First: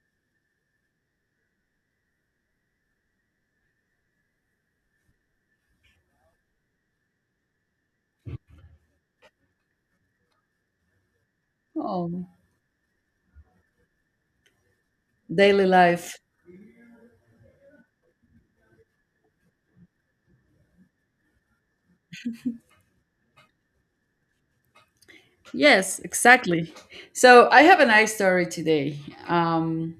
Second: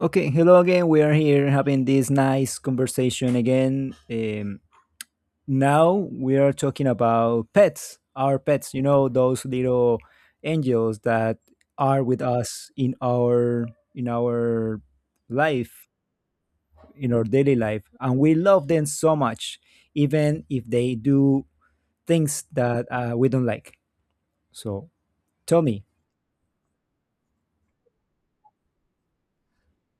Okay, hello again. We are here having this nice conversation again. Now we are talking about pets, our pets, you know, those little angels that are with Oh, us in our daily life, life. in our daily life, and we love them so much, even if they do things that we don't like. So tell me. Yes, exactly. So I have a nice story today. Um,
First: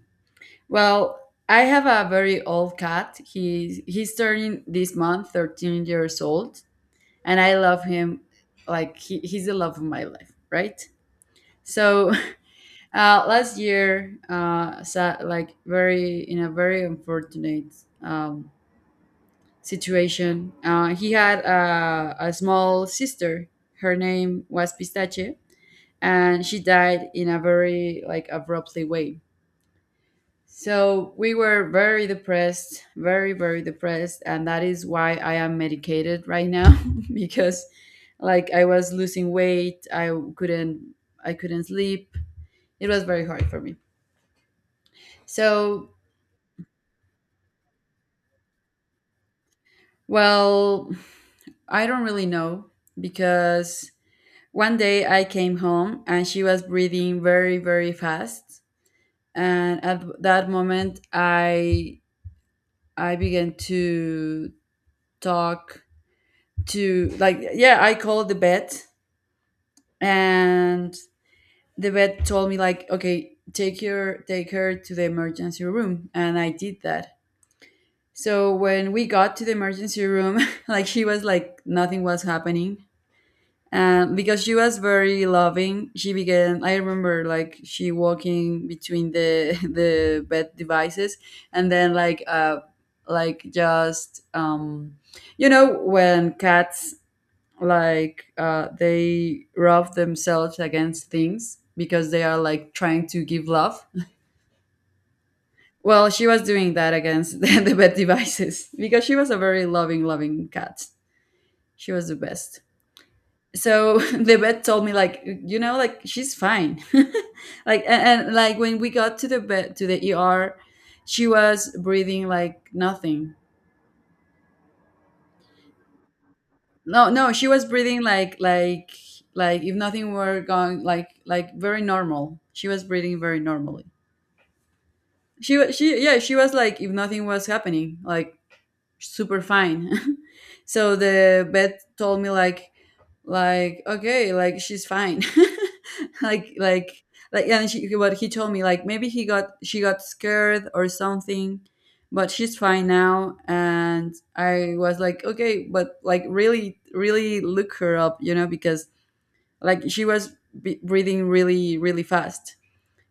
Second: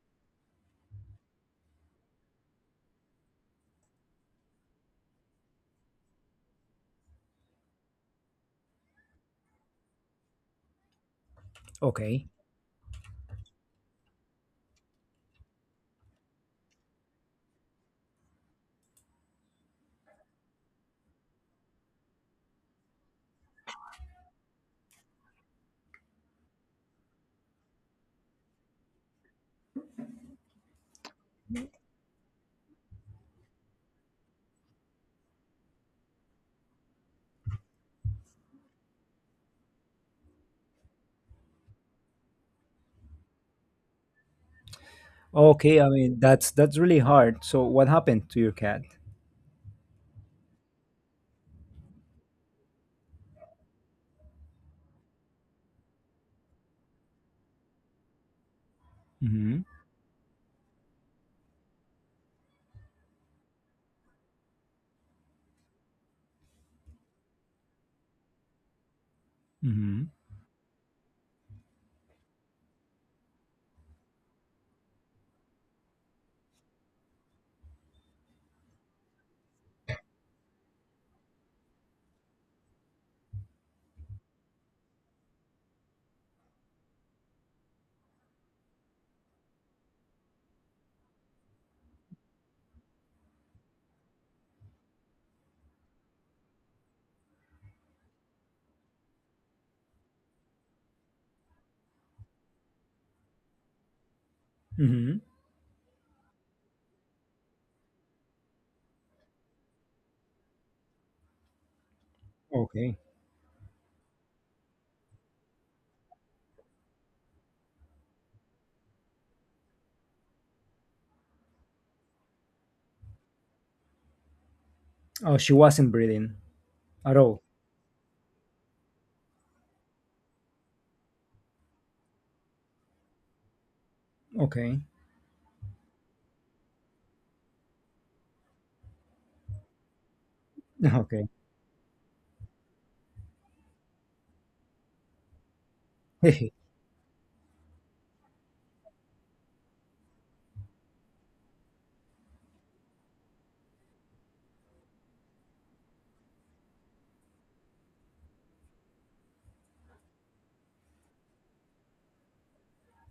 well, I have a very old cat. He's turning this month 13 years old, and I love him like he's the love of my life, right? So Okay, last year, like very in a very unfortunate um, situation, he had a small sister. Her name was Pistache, and she died in a very like abruptly way, so we were very depressed, very depressed, and that is why I am medicated right now. Because like I was losing weight, couldn't I couldn't sleep. It was very hard for me. okay. I So mean, that's really hard. So what happened to your cat? well, I don't really know, because one day I came home and she was breathing very fast. Mm-hmm. And at that moment, I began to talk to like yeah, I called the vet, and the vet told me like okay, take her to the emergency room, and I did that. So when we got to the emergency room, like she was like nothing was happening, because she was very loving. She began, I remember, like she walking between the the bed devices. And then like just you know, when cats like they rub themselves against things because they are like trying to give love. Mm-hmm. Well, she was doing that against the bed devices because she was a very loving cat. She was the best. Okay. So the vet told me like you know like she's fine. Like and like when we got to the vet, to the ER, she was breathing like nothing. Oh, she wasn't breathing no at no all. she was breathing like like if nothing were going like very normal. She was breathing very normally. Okay. She, yeah, she was like if nothing was happening, like super fine. So Okay. the vet told me like okay, like she's fine. like like and she, but he told me like maybe he got she got scared or something, but she's fine now. And I was like okay, but like really look her up, you know, because like she was breathing really fast.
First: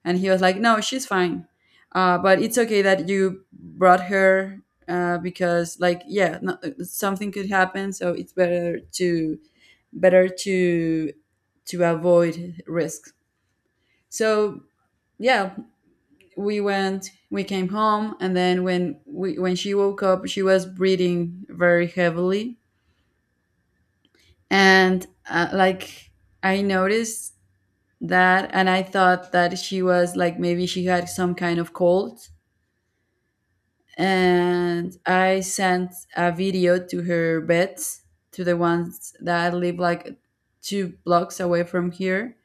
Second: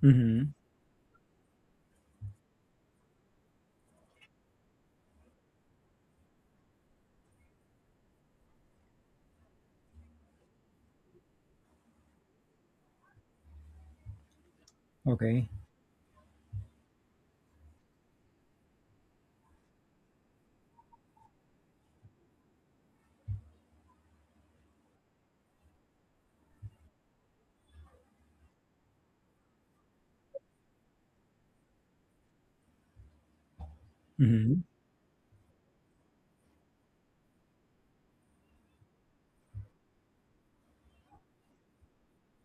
And he was Mm-hmm. like no, she's fine, but it's okay that you brought her, because like yeah no, something could happen, so it's better to better to to avoid risks. So Okay. yeah, we went, we came home. And then when we when she woke up, she was breathing very heavily. And like I noticed that, and I thought that she was like maybe she had some kind of cold. Mm-hmm. And I sent a video to her beds, to the ones that live like two blocks away from here.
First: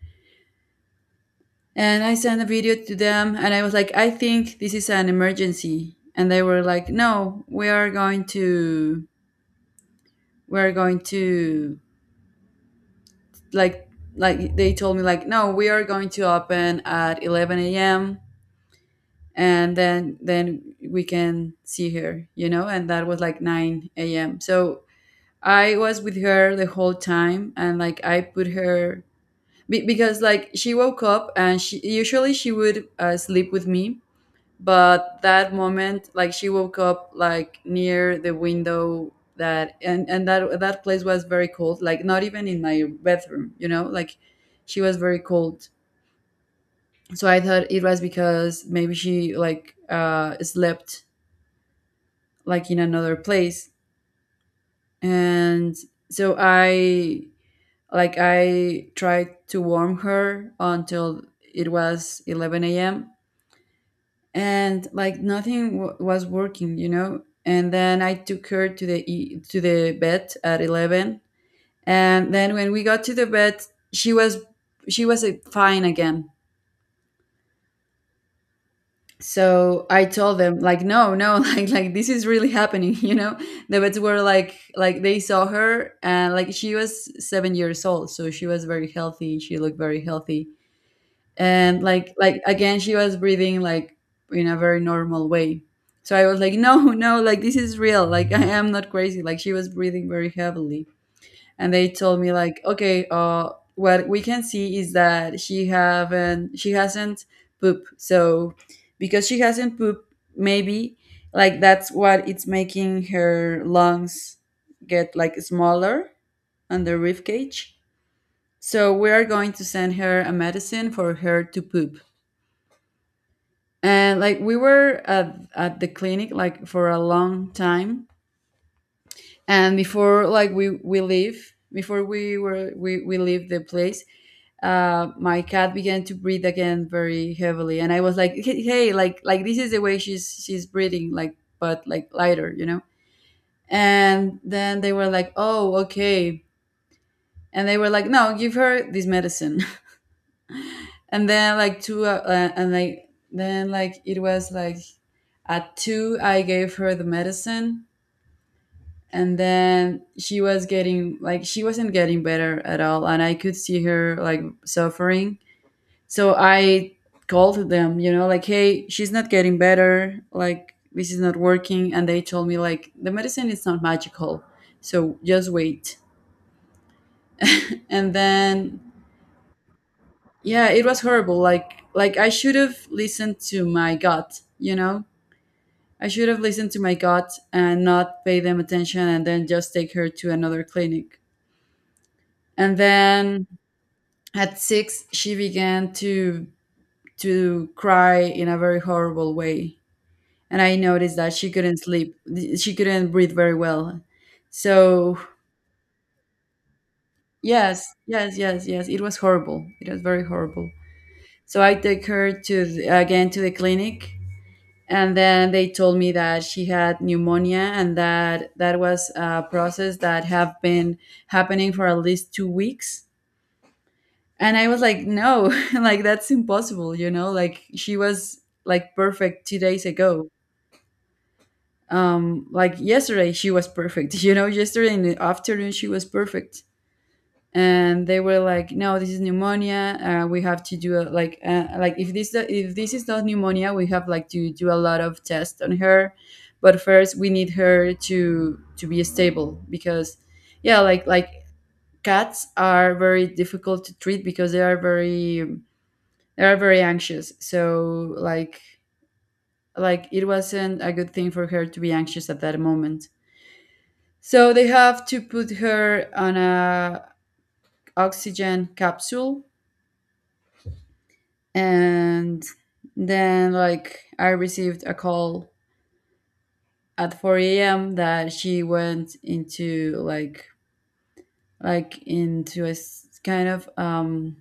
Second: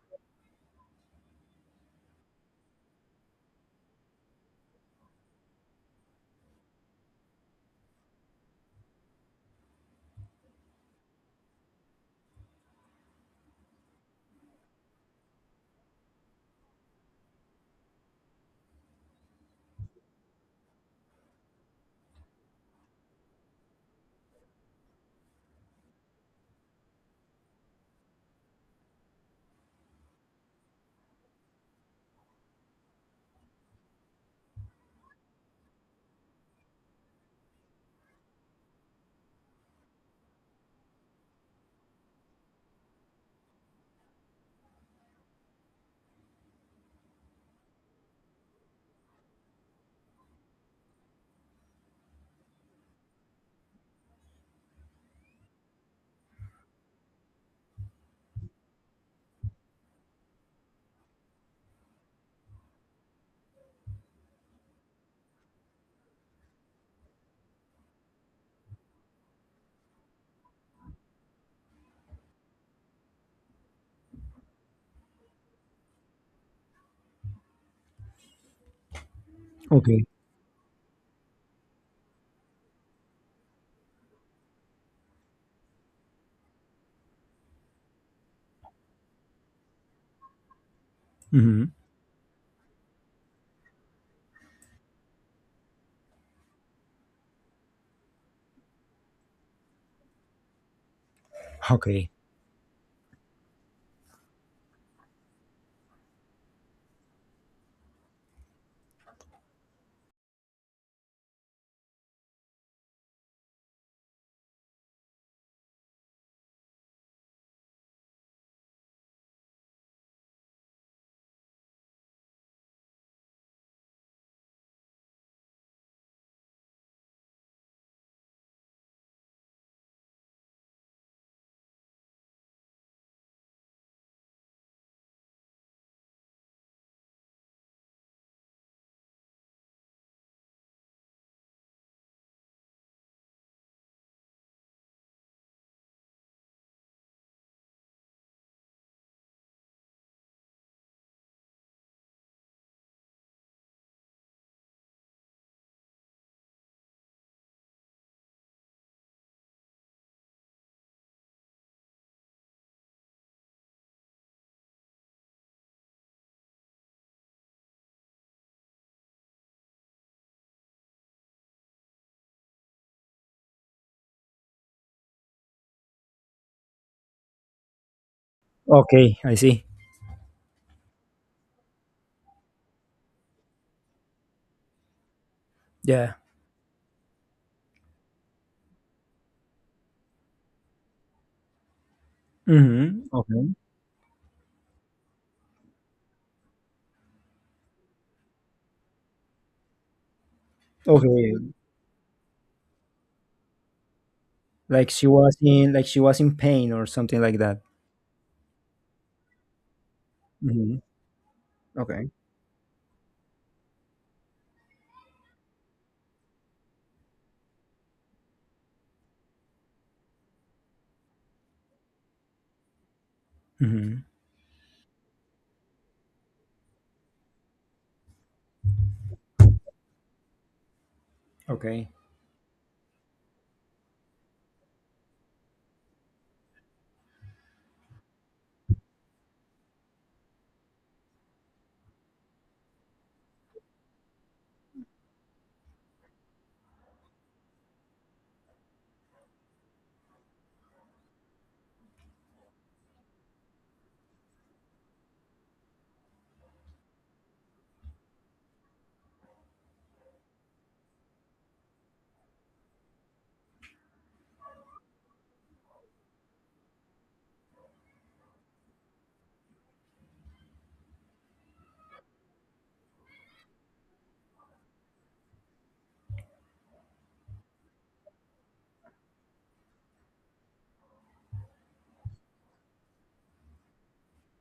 And I sent a video to them, and I was like, I think this is an emergency. And they were like, no, we are going to, we are going to, like, like they told me like, no, we are going to open at 11 a.m. And then we can see her, you know. And that was like 9 a.m. So I was with her the whole time, and like I put her because like she woke up, and she would sleep with me. But that moment like she woke up like near the window, that and that place was very cold, like not even in my bedroom, you know, like she was very cold. So I thought it was because maybe she like slept like in another place. And so I, like, I tried to warm her until it was 11 a.m. And like nothing w- was working, you know. And then I took her to the to the bed at 11, and then when we got to the bed, she was, fine again. So Okay. I told them like no no like this is really happening. You know, the vets were like they saw her, and like she was 7 years old, so she was very healthy. She looked very healthy, Mm-hmm. and like again she was breathing like in a very normal way. So I was like, no no, like this is real, like I am not crazy, like she was breathing very heavily. And they Okay. told me like okay, what we can see is that she hasn't pooped. So because she hasn't pooped, maybe like that's what it's making her lungs get like smaller on the rib cage. So we are going to send her a medicine for her to poop. And like we were at the clinic like for a long time. And before like we leave before we were we leave the place, my cat began to breathe again very heavily. And I was like hey hey," like this is the way she's breathing, like but like lighter, you know. And then they were like oh okay, and they were like no, give her this medicine. And then like two and like then like it was like at two I gave her the medicine, and then she was getting like she wasn't getting better at all, and I could see her like suffering. So I called them, you know, like hey, she's not getting better, like this is not working. And they told me like the medicine is not magical, so just wait. And then Okay. I see. yeah, it was horrible, like I should have listened to my gut, you know. I Yeah. should have listened to my gut and not pay them attention, and then just take her to another clinic. And Mm-hmm. then Okay. at six, she began to cry in a very horrible way, and I noticed that she Okay. couldn't sleep. She couldn't breathe very well. So Like she was in pain or something like that. yes, yes, yes, yes. It was horrible. It was very horrible. Mm-hmm. So I take Okay. her to again to the clinic, and then they told me that she had pneumonia, and that that was a process that have been happening for at least 2 weeks. Mm-hmm. And I was like no, like that's impossible, you know, like she was like perfect 2 days ago. Okay. Like yesterday she was perfect. You know, yesterday in the afternoon she was perfect. And they were like no, this is pneumonia. We have to do a, like if this, if this is not pneumonia, we have like to do a lot of tests on her. But first we need her to be stable, because yeah, like cats are very difficult to treat because they are very, they are very anxious. So like it wasn't a good thing for her to be anxious at that moment. So they have to put her on a oxygen capsule. And then like I received a call at 4 a.m. that she went into like into a kind of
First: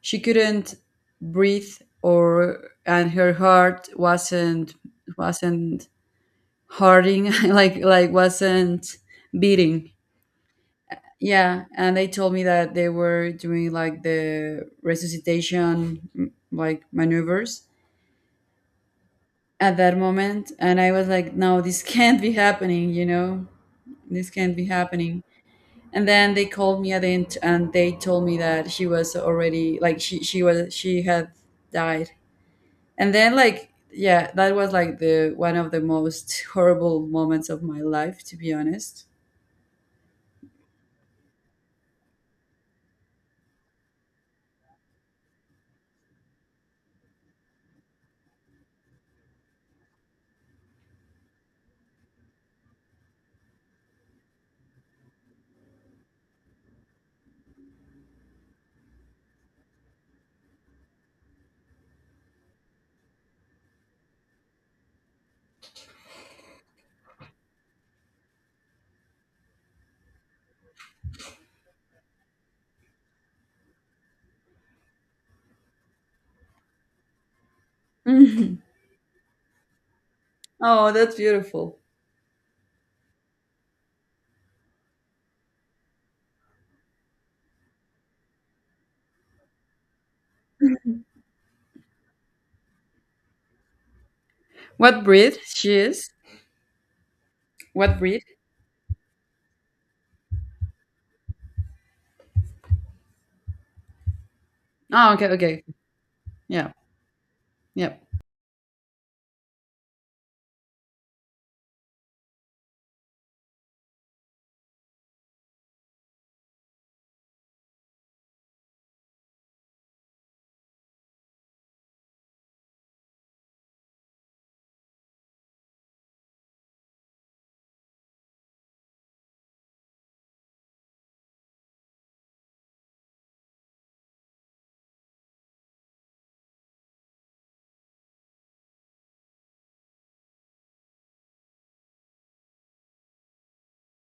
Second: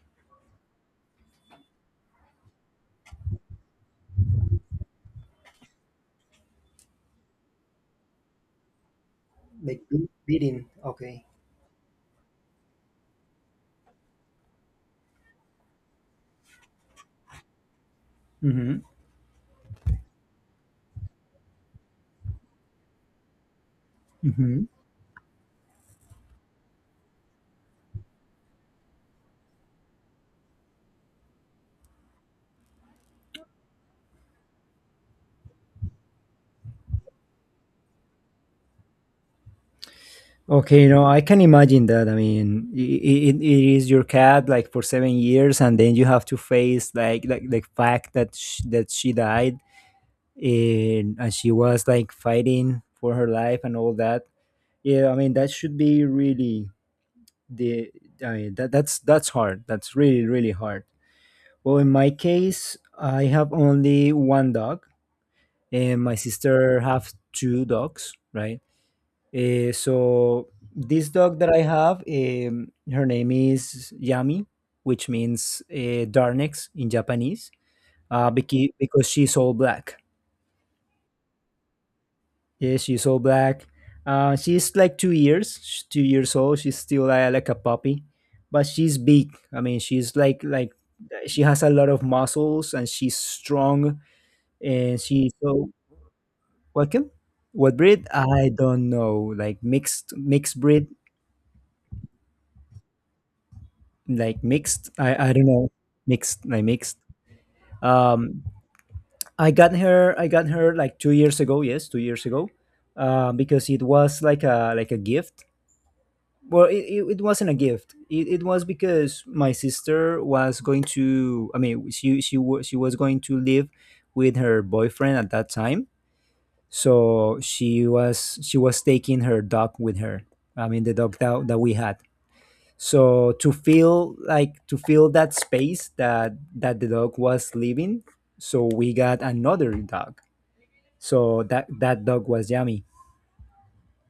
she couldn't breathe, or and her heart wasn't, wasn't hurting like wasn't Like beating. Beating. Okay. Yeah, and they told me that they were doing like the resuscitation like maneuvers Mm-hmm. at that moment. And I was like no, this can't be happening, you know. This can't be happening. And then they called me at the end, and they told me that she was already like she had died. And then like yeah, that was like the one of the most horrible moments of my life, to be honest. Okay, I can imagine that. I mean, it is your cat like for 7 years, and then you have to face like the fact that that she died, and she was like fighting for her life and all that. Yeah, I mean that should be really the. I mean that that's hard. That's really hard. Well, in my case, I have only one dog, and my sister have two dogs, right? So this dog that I have, her name is Yami, which means darnex in Japanese, uh, because, because she's all black. Oh, that's beautiful. Yeah, she's all black. She's like 2 years old. She's still like a puppy, but she's big. I mean, she's like she has a lot of muscles and she's strong and What she's breed so she is? welcome. What What breed? breed? I don't know. Like mixed breed. Like mixed. Oh, okay, I don't okay. know. Mixed, like Yeah, mixed. yeah. Um i got her i got her like 2 years ago. Yes, 2 years ago, because it was like a gift. Well, it wasn't a gift. It was because my sister was going to. I mean, she was going to live with her boyfriend at that time, so she was taking her dog with her. I mean, the dog that we had. So to feel, like, to feel that space that the dog was leaving, so we got another dog. So that dog was yummy.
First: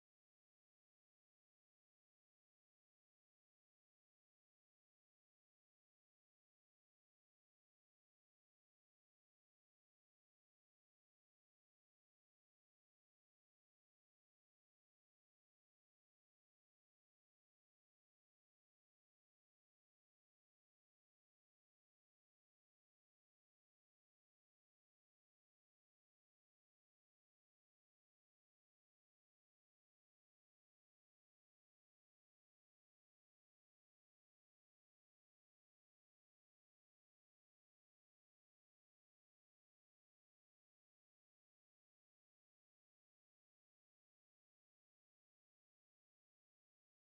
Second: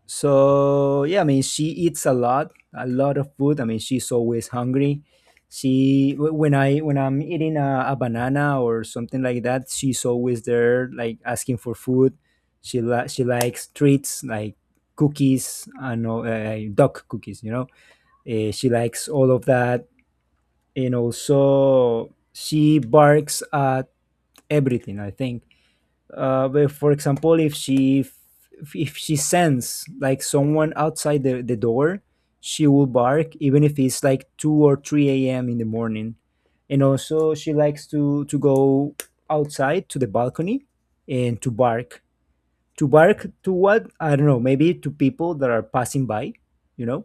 So yeah, I mean, she eats a lot of food. I mean, she's always hungry. She when I'm eating a banana or something like that, she's always there like asking for food. She likes treats like cookies, I know, duck cookies, she likes all of that. And also, she barks at everything, I think, but for example, if she sends like someone outside the door, she will bark even if it's like 2 or 3 a.m. in the morning. And also, she likes to go outside to the balcony and to bark to what I don't know, maybe to people that are passing by, you know.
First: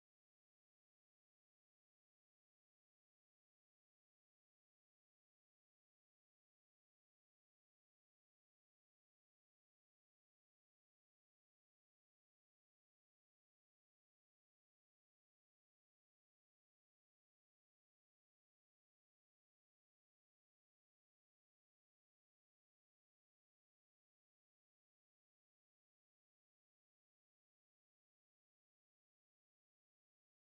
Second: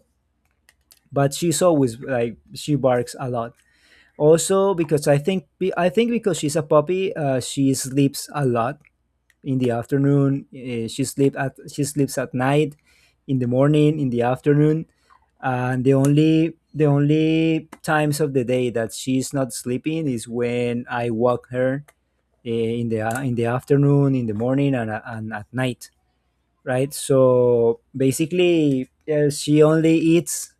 But she's always like she barks a lot. Also, because I think be- I think because she's a puppy, she sleeps a lot. In the afternoon, she sleeps at night. In the morning, in the afternoon. And the only times of the day that she's not sleeping is when I walk her, in the afternoon, in the morning, and at night. Right? So basically, yeah, she only eats,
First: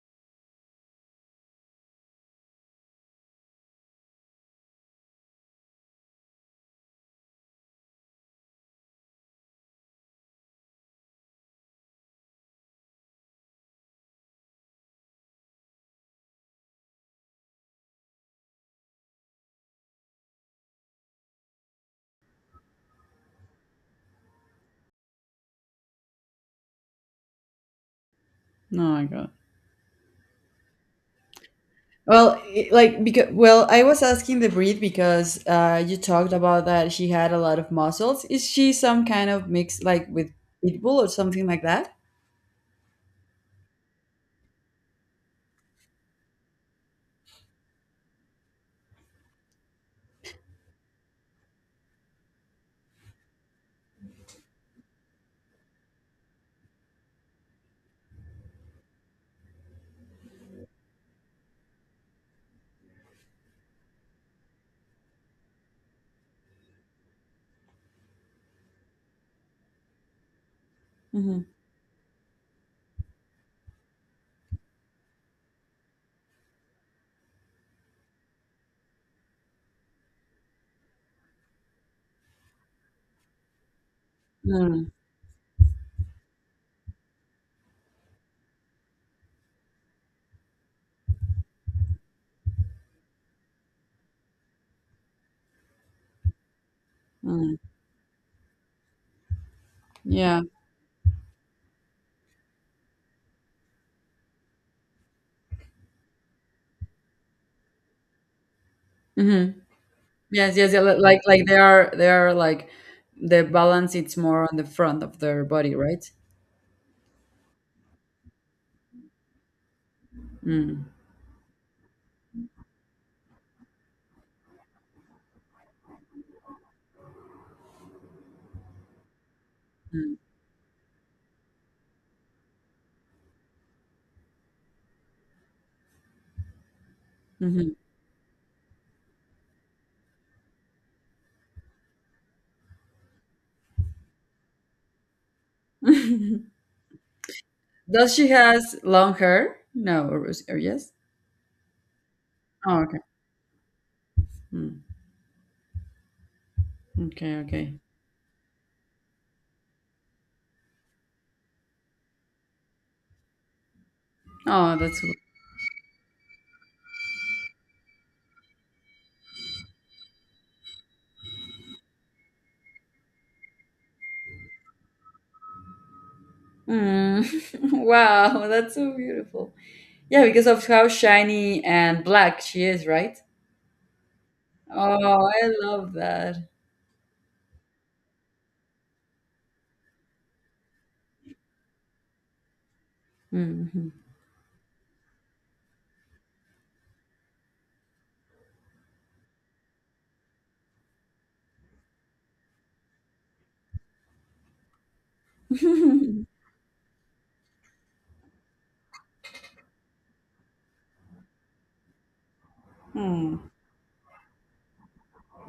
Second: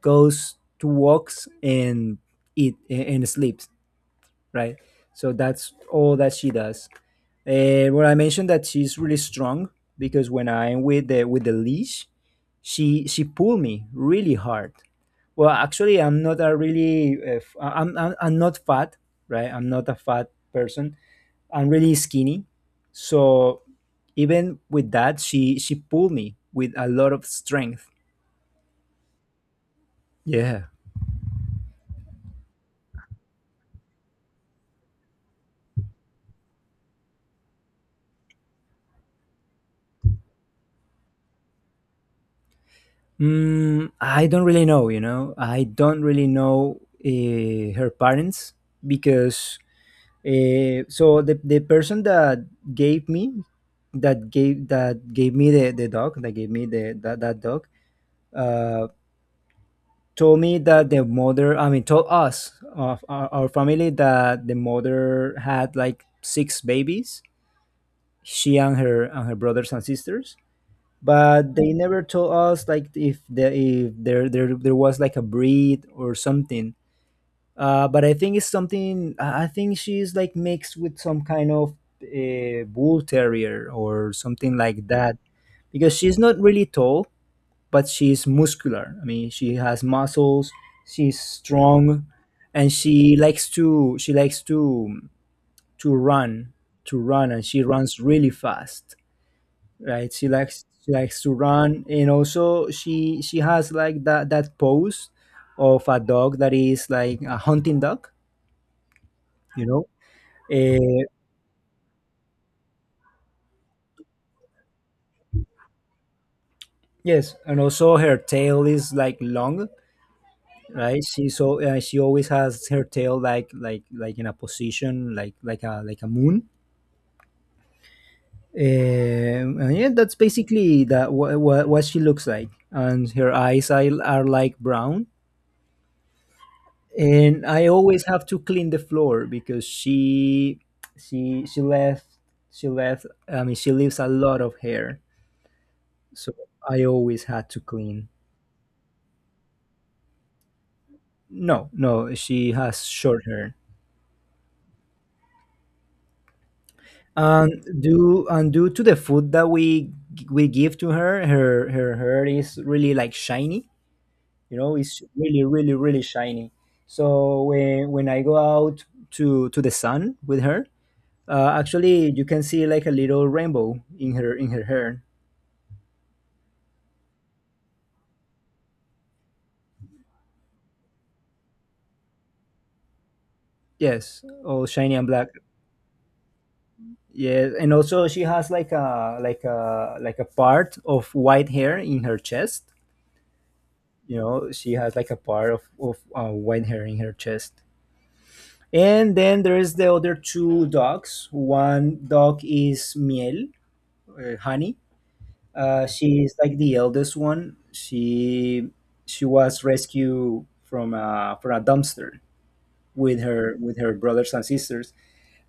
goes to walks, and sleeps. Right? So that's all that she does. Well, I mentioned that she's really strong because when I'm with the leash, she pulled me really hard. Well, actually, I'm not a really I'm not fat, right? I'm not a fat person. I'm really skinny, so even with that, she pulled me with a lot of strength. Oh my god. Yeah. Well, like because well, I was asking the breed because you talked about that she had a lot of muscles. Is she some kind of mix, like with pit bull or something like that? Mm, I don't really know, you know. I don't really know her parents because so the person that gave me gave me the dog that gave me the that, that dog, uh, told me that the mother, I mean told us of our family, that the mother had like six babies, she and her brothers and sisters, Mm-hmm. but they never told us like if there was like a breed or something. But I think it's something. I think she's like mixed with some kind of bull terrier or something like Mm, that, because she's not really tall, but she's muscular. I mean, she has muscles. She's strong, and she likes to run. And mm, she runs really fast. Right? she yeah. likes she likes to run. And also, she has like that pose of a dog that is like a hunting dog, Mm-hmm. you know. Yes, yes, yeah. Uh, like they are like the balance. It's more on the front of their body, right? yes, and also her tail is like long. Mm, Right. She she always has her tail like in a position like a moon, and yeah, that's mm, basically what she looks like. And her eyes are like brown. And I always have to clean the floor because she she left she left I mean she leaves a lot of hair, so mm-hmm. I always had to clean. Does she has long hair? No, or, or yes? No, no, she Oh, has okay. short hair. Mm, okay, And okay. due, and due to the food that we give to her, her hair is really like shiny. You know, Oh, that's it's really really really shiny. So when I go out to the sun with her, actually, you can see like a little rainbow in her hair. mm. wow. That's so beautiful. Yeah, because of how shiny and black she is, right? Yes, all shiny and black. Oh, I love that. Yes, and also she has like a part of white hair in her chest. Mhm. You know, she has like a part of white hair in her chest. And then there is the other two dogs. One dog is Miel, Honey. She is like the eldest one. She was rescued from a dumpster with Hmm. her with her brothers and sisters.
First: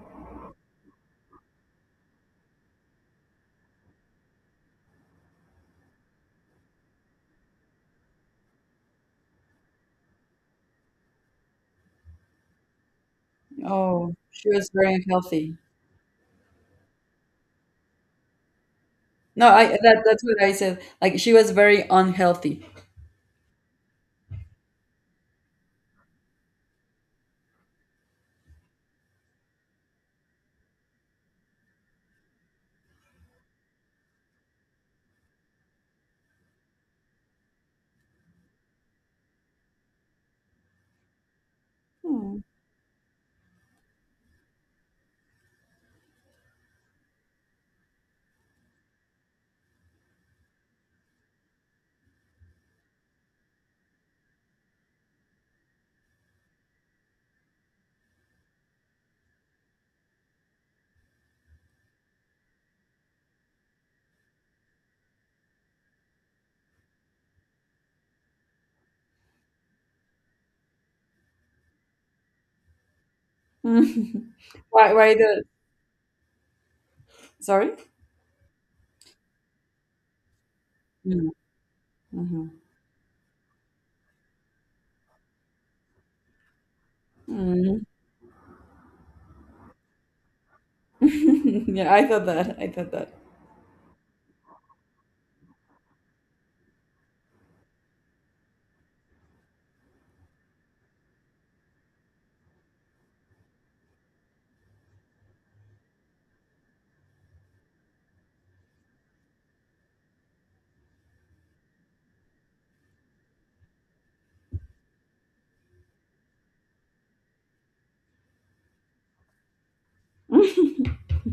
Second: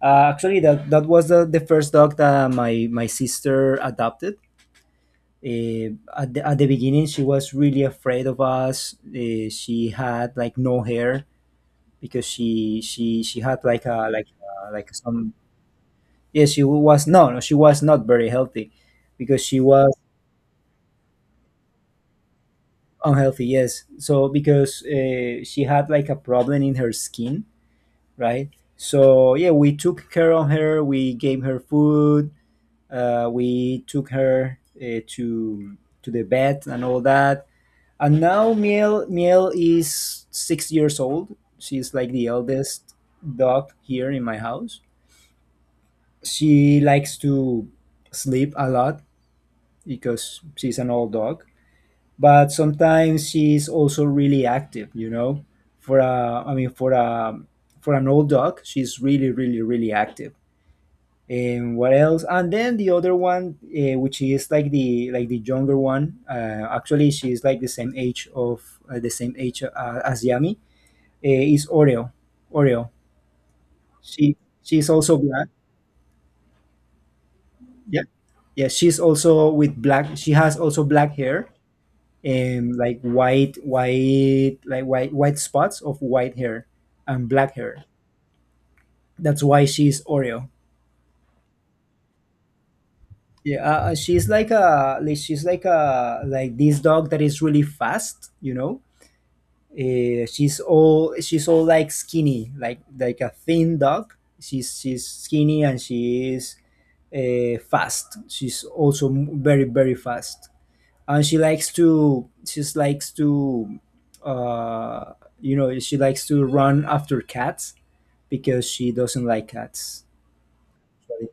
Actually, that was the first dog that my sister adopted. At the beginning, she was really afraid of us. She had like no hair because she had like a Oh, like she was a, very like some unhealthy. Yeah, she was no, no, she was not very healthy because No, she I was that that's what I said. Like she was very unhealthy. unhealthy. Yes, so because she had like a problem in her skin, right? So yeah, we took care of her, we gave her food. We took her to the vet and all that. And now Miel is 6 years old. She's like the Hmm. eldest dog here in my house. She likes to sleep a lot because she's an old dog. But sometimes she's also really active. You know, for a I mean for a for an old dog, she's really really really active. And what else? And then the other one, which is like the younger one, actually, she's like the same age, as Yami, is Oreo. she she's Why? Why also the? black. Sorry. Yeah, yeah, she has also black Hmm, hair mm-hmm. and like white spots of white hair and black Hmm. hair. That's why she's Oreo. Yeah, I thought that. I thought that. Yeah, she's like a like she's like a like this dog that is really fast, you know. She's all like skinny, like a thin dog. She's skinny and she is fast. She's also very very fast, and she likes to uh, run after cats because she doesn't like cats. So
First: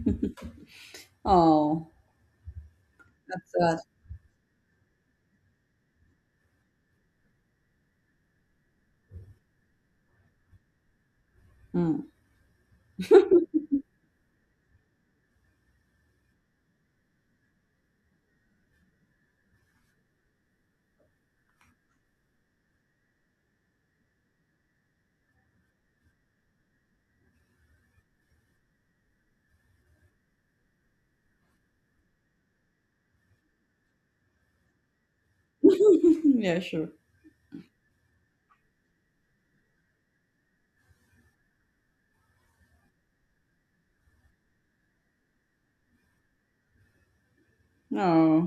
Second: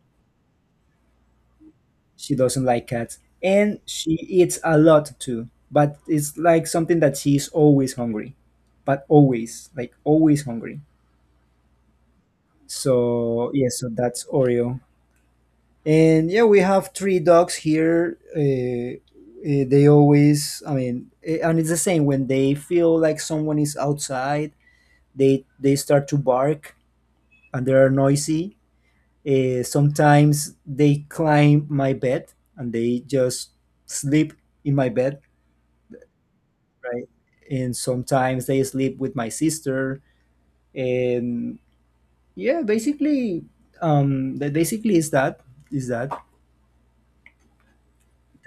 Oh, she doesn't like cats. that's sad. And she eats a lot too. But it's like something that she's always hungry. But always, like, always hungry. So Mm. yeah, so that's Oreo. And yeah, we have three dogs here. They always, I mean, and it's the same when they feel like someone is outside, they start to bark, and they are noisy. Sometimes they climb my bed and they just sleep in my bed. Yeah, sure. Right? And sometimes they sleep with my sister. And yeah, basically, that basically is that,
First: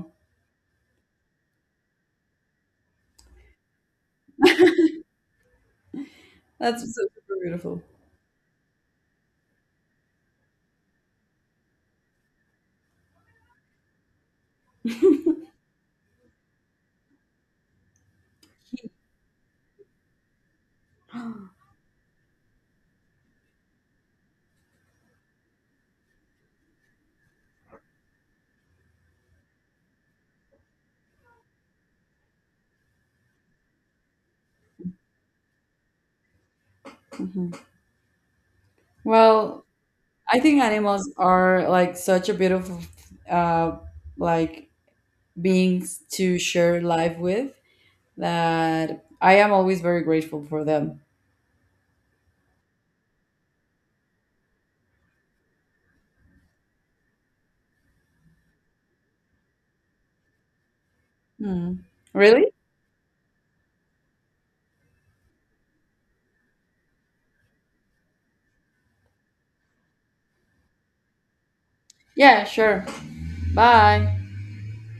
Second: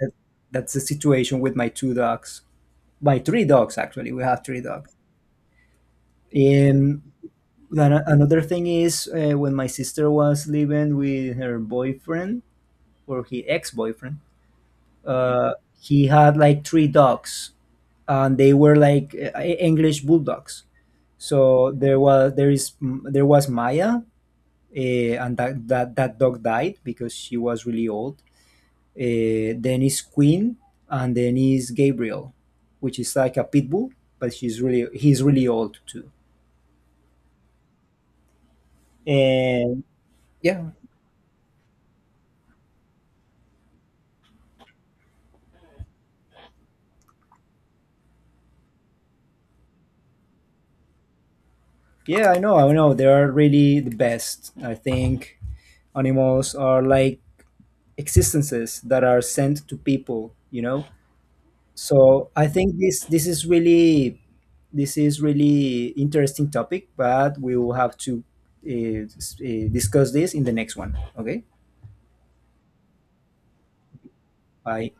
that that's the situation with my two dogs, my three dogs actually. We have three dogs. that's And so super beautiful. then another thing is, when my sister was living with her boyfriend, or her ex-boyfriend. Uh, he had like three dogs, and they were like English bulldogs. So there was Maya, uh, and that dog died because she was really old. Then is Queen, and then is Gabriel, which is like a pit bull, but she's really he's really old too. Mhm. Well, And I think yeah, animals are like such a beautiful, uh, like beings to share life with, that I am always very grateful for them. yeah, I know, I know. They are really the best. I think animals are like existences that are sent to people. Mm. So I Really? think this. This is really interesting topic, but we will have to discuss this in the next one. Okay, Yeah, sure. Bye. bye.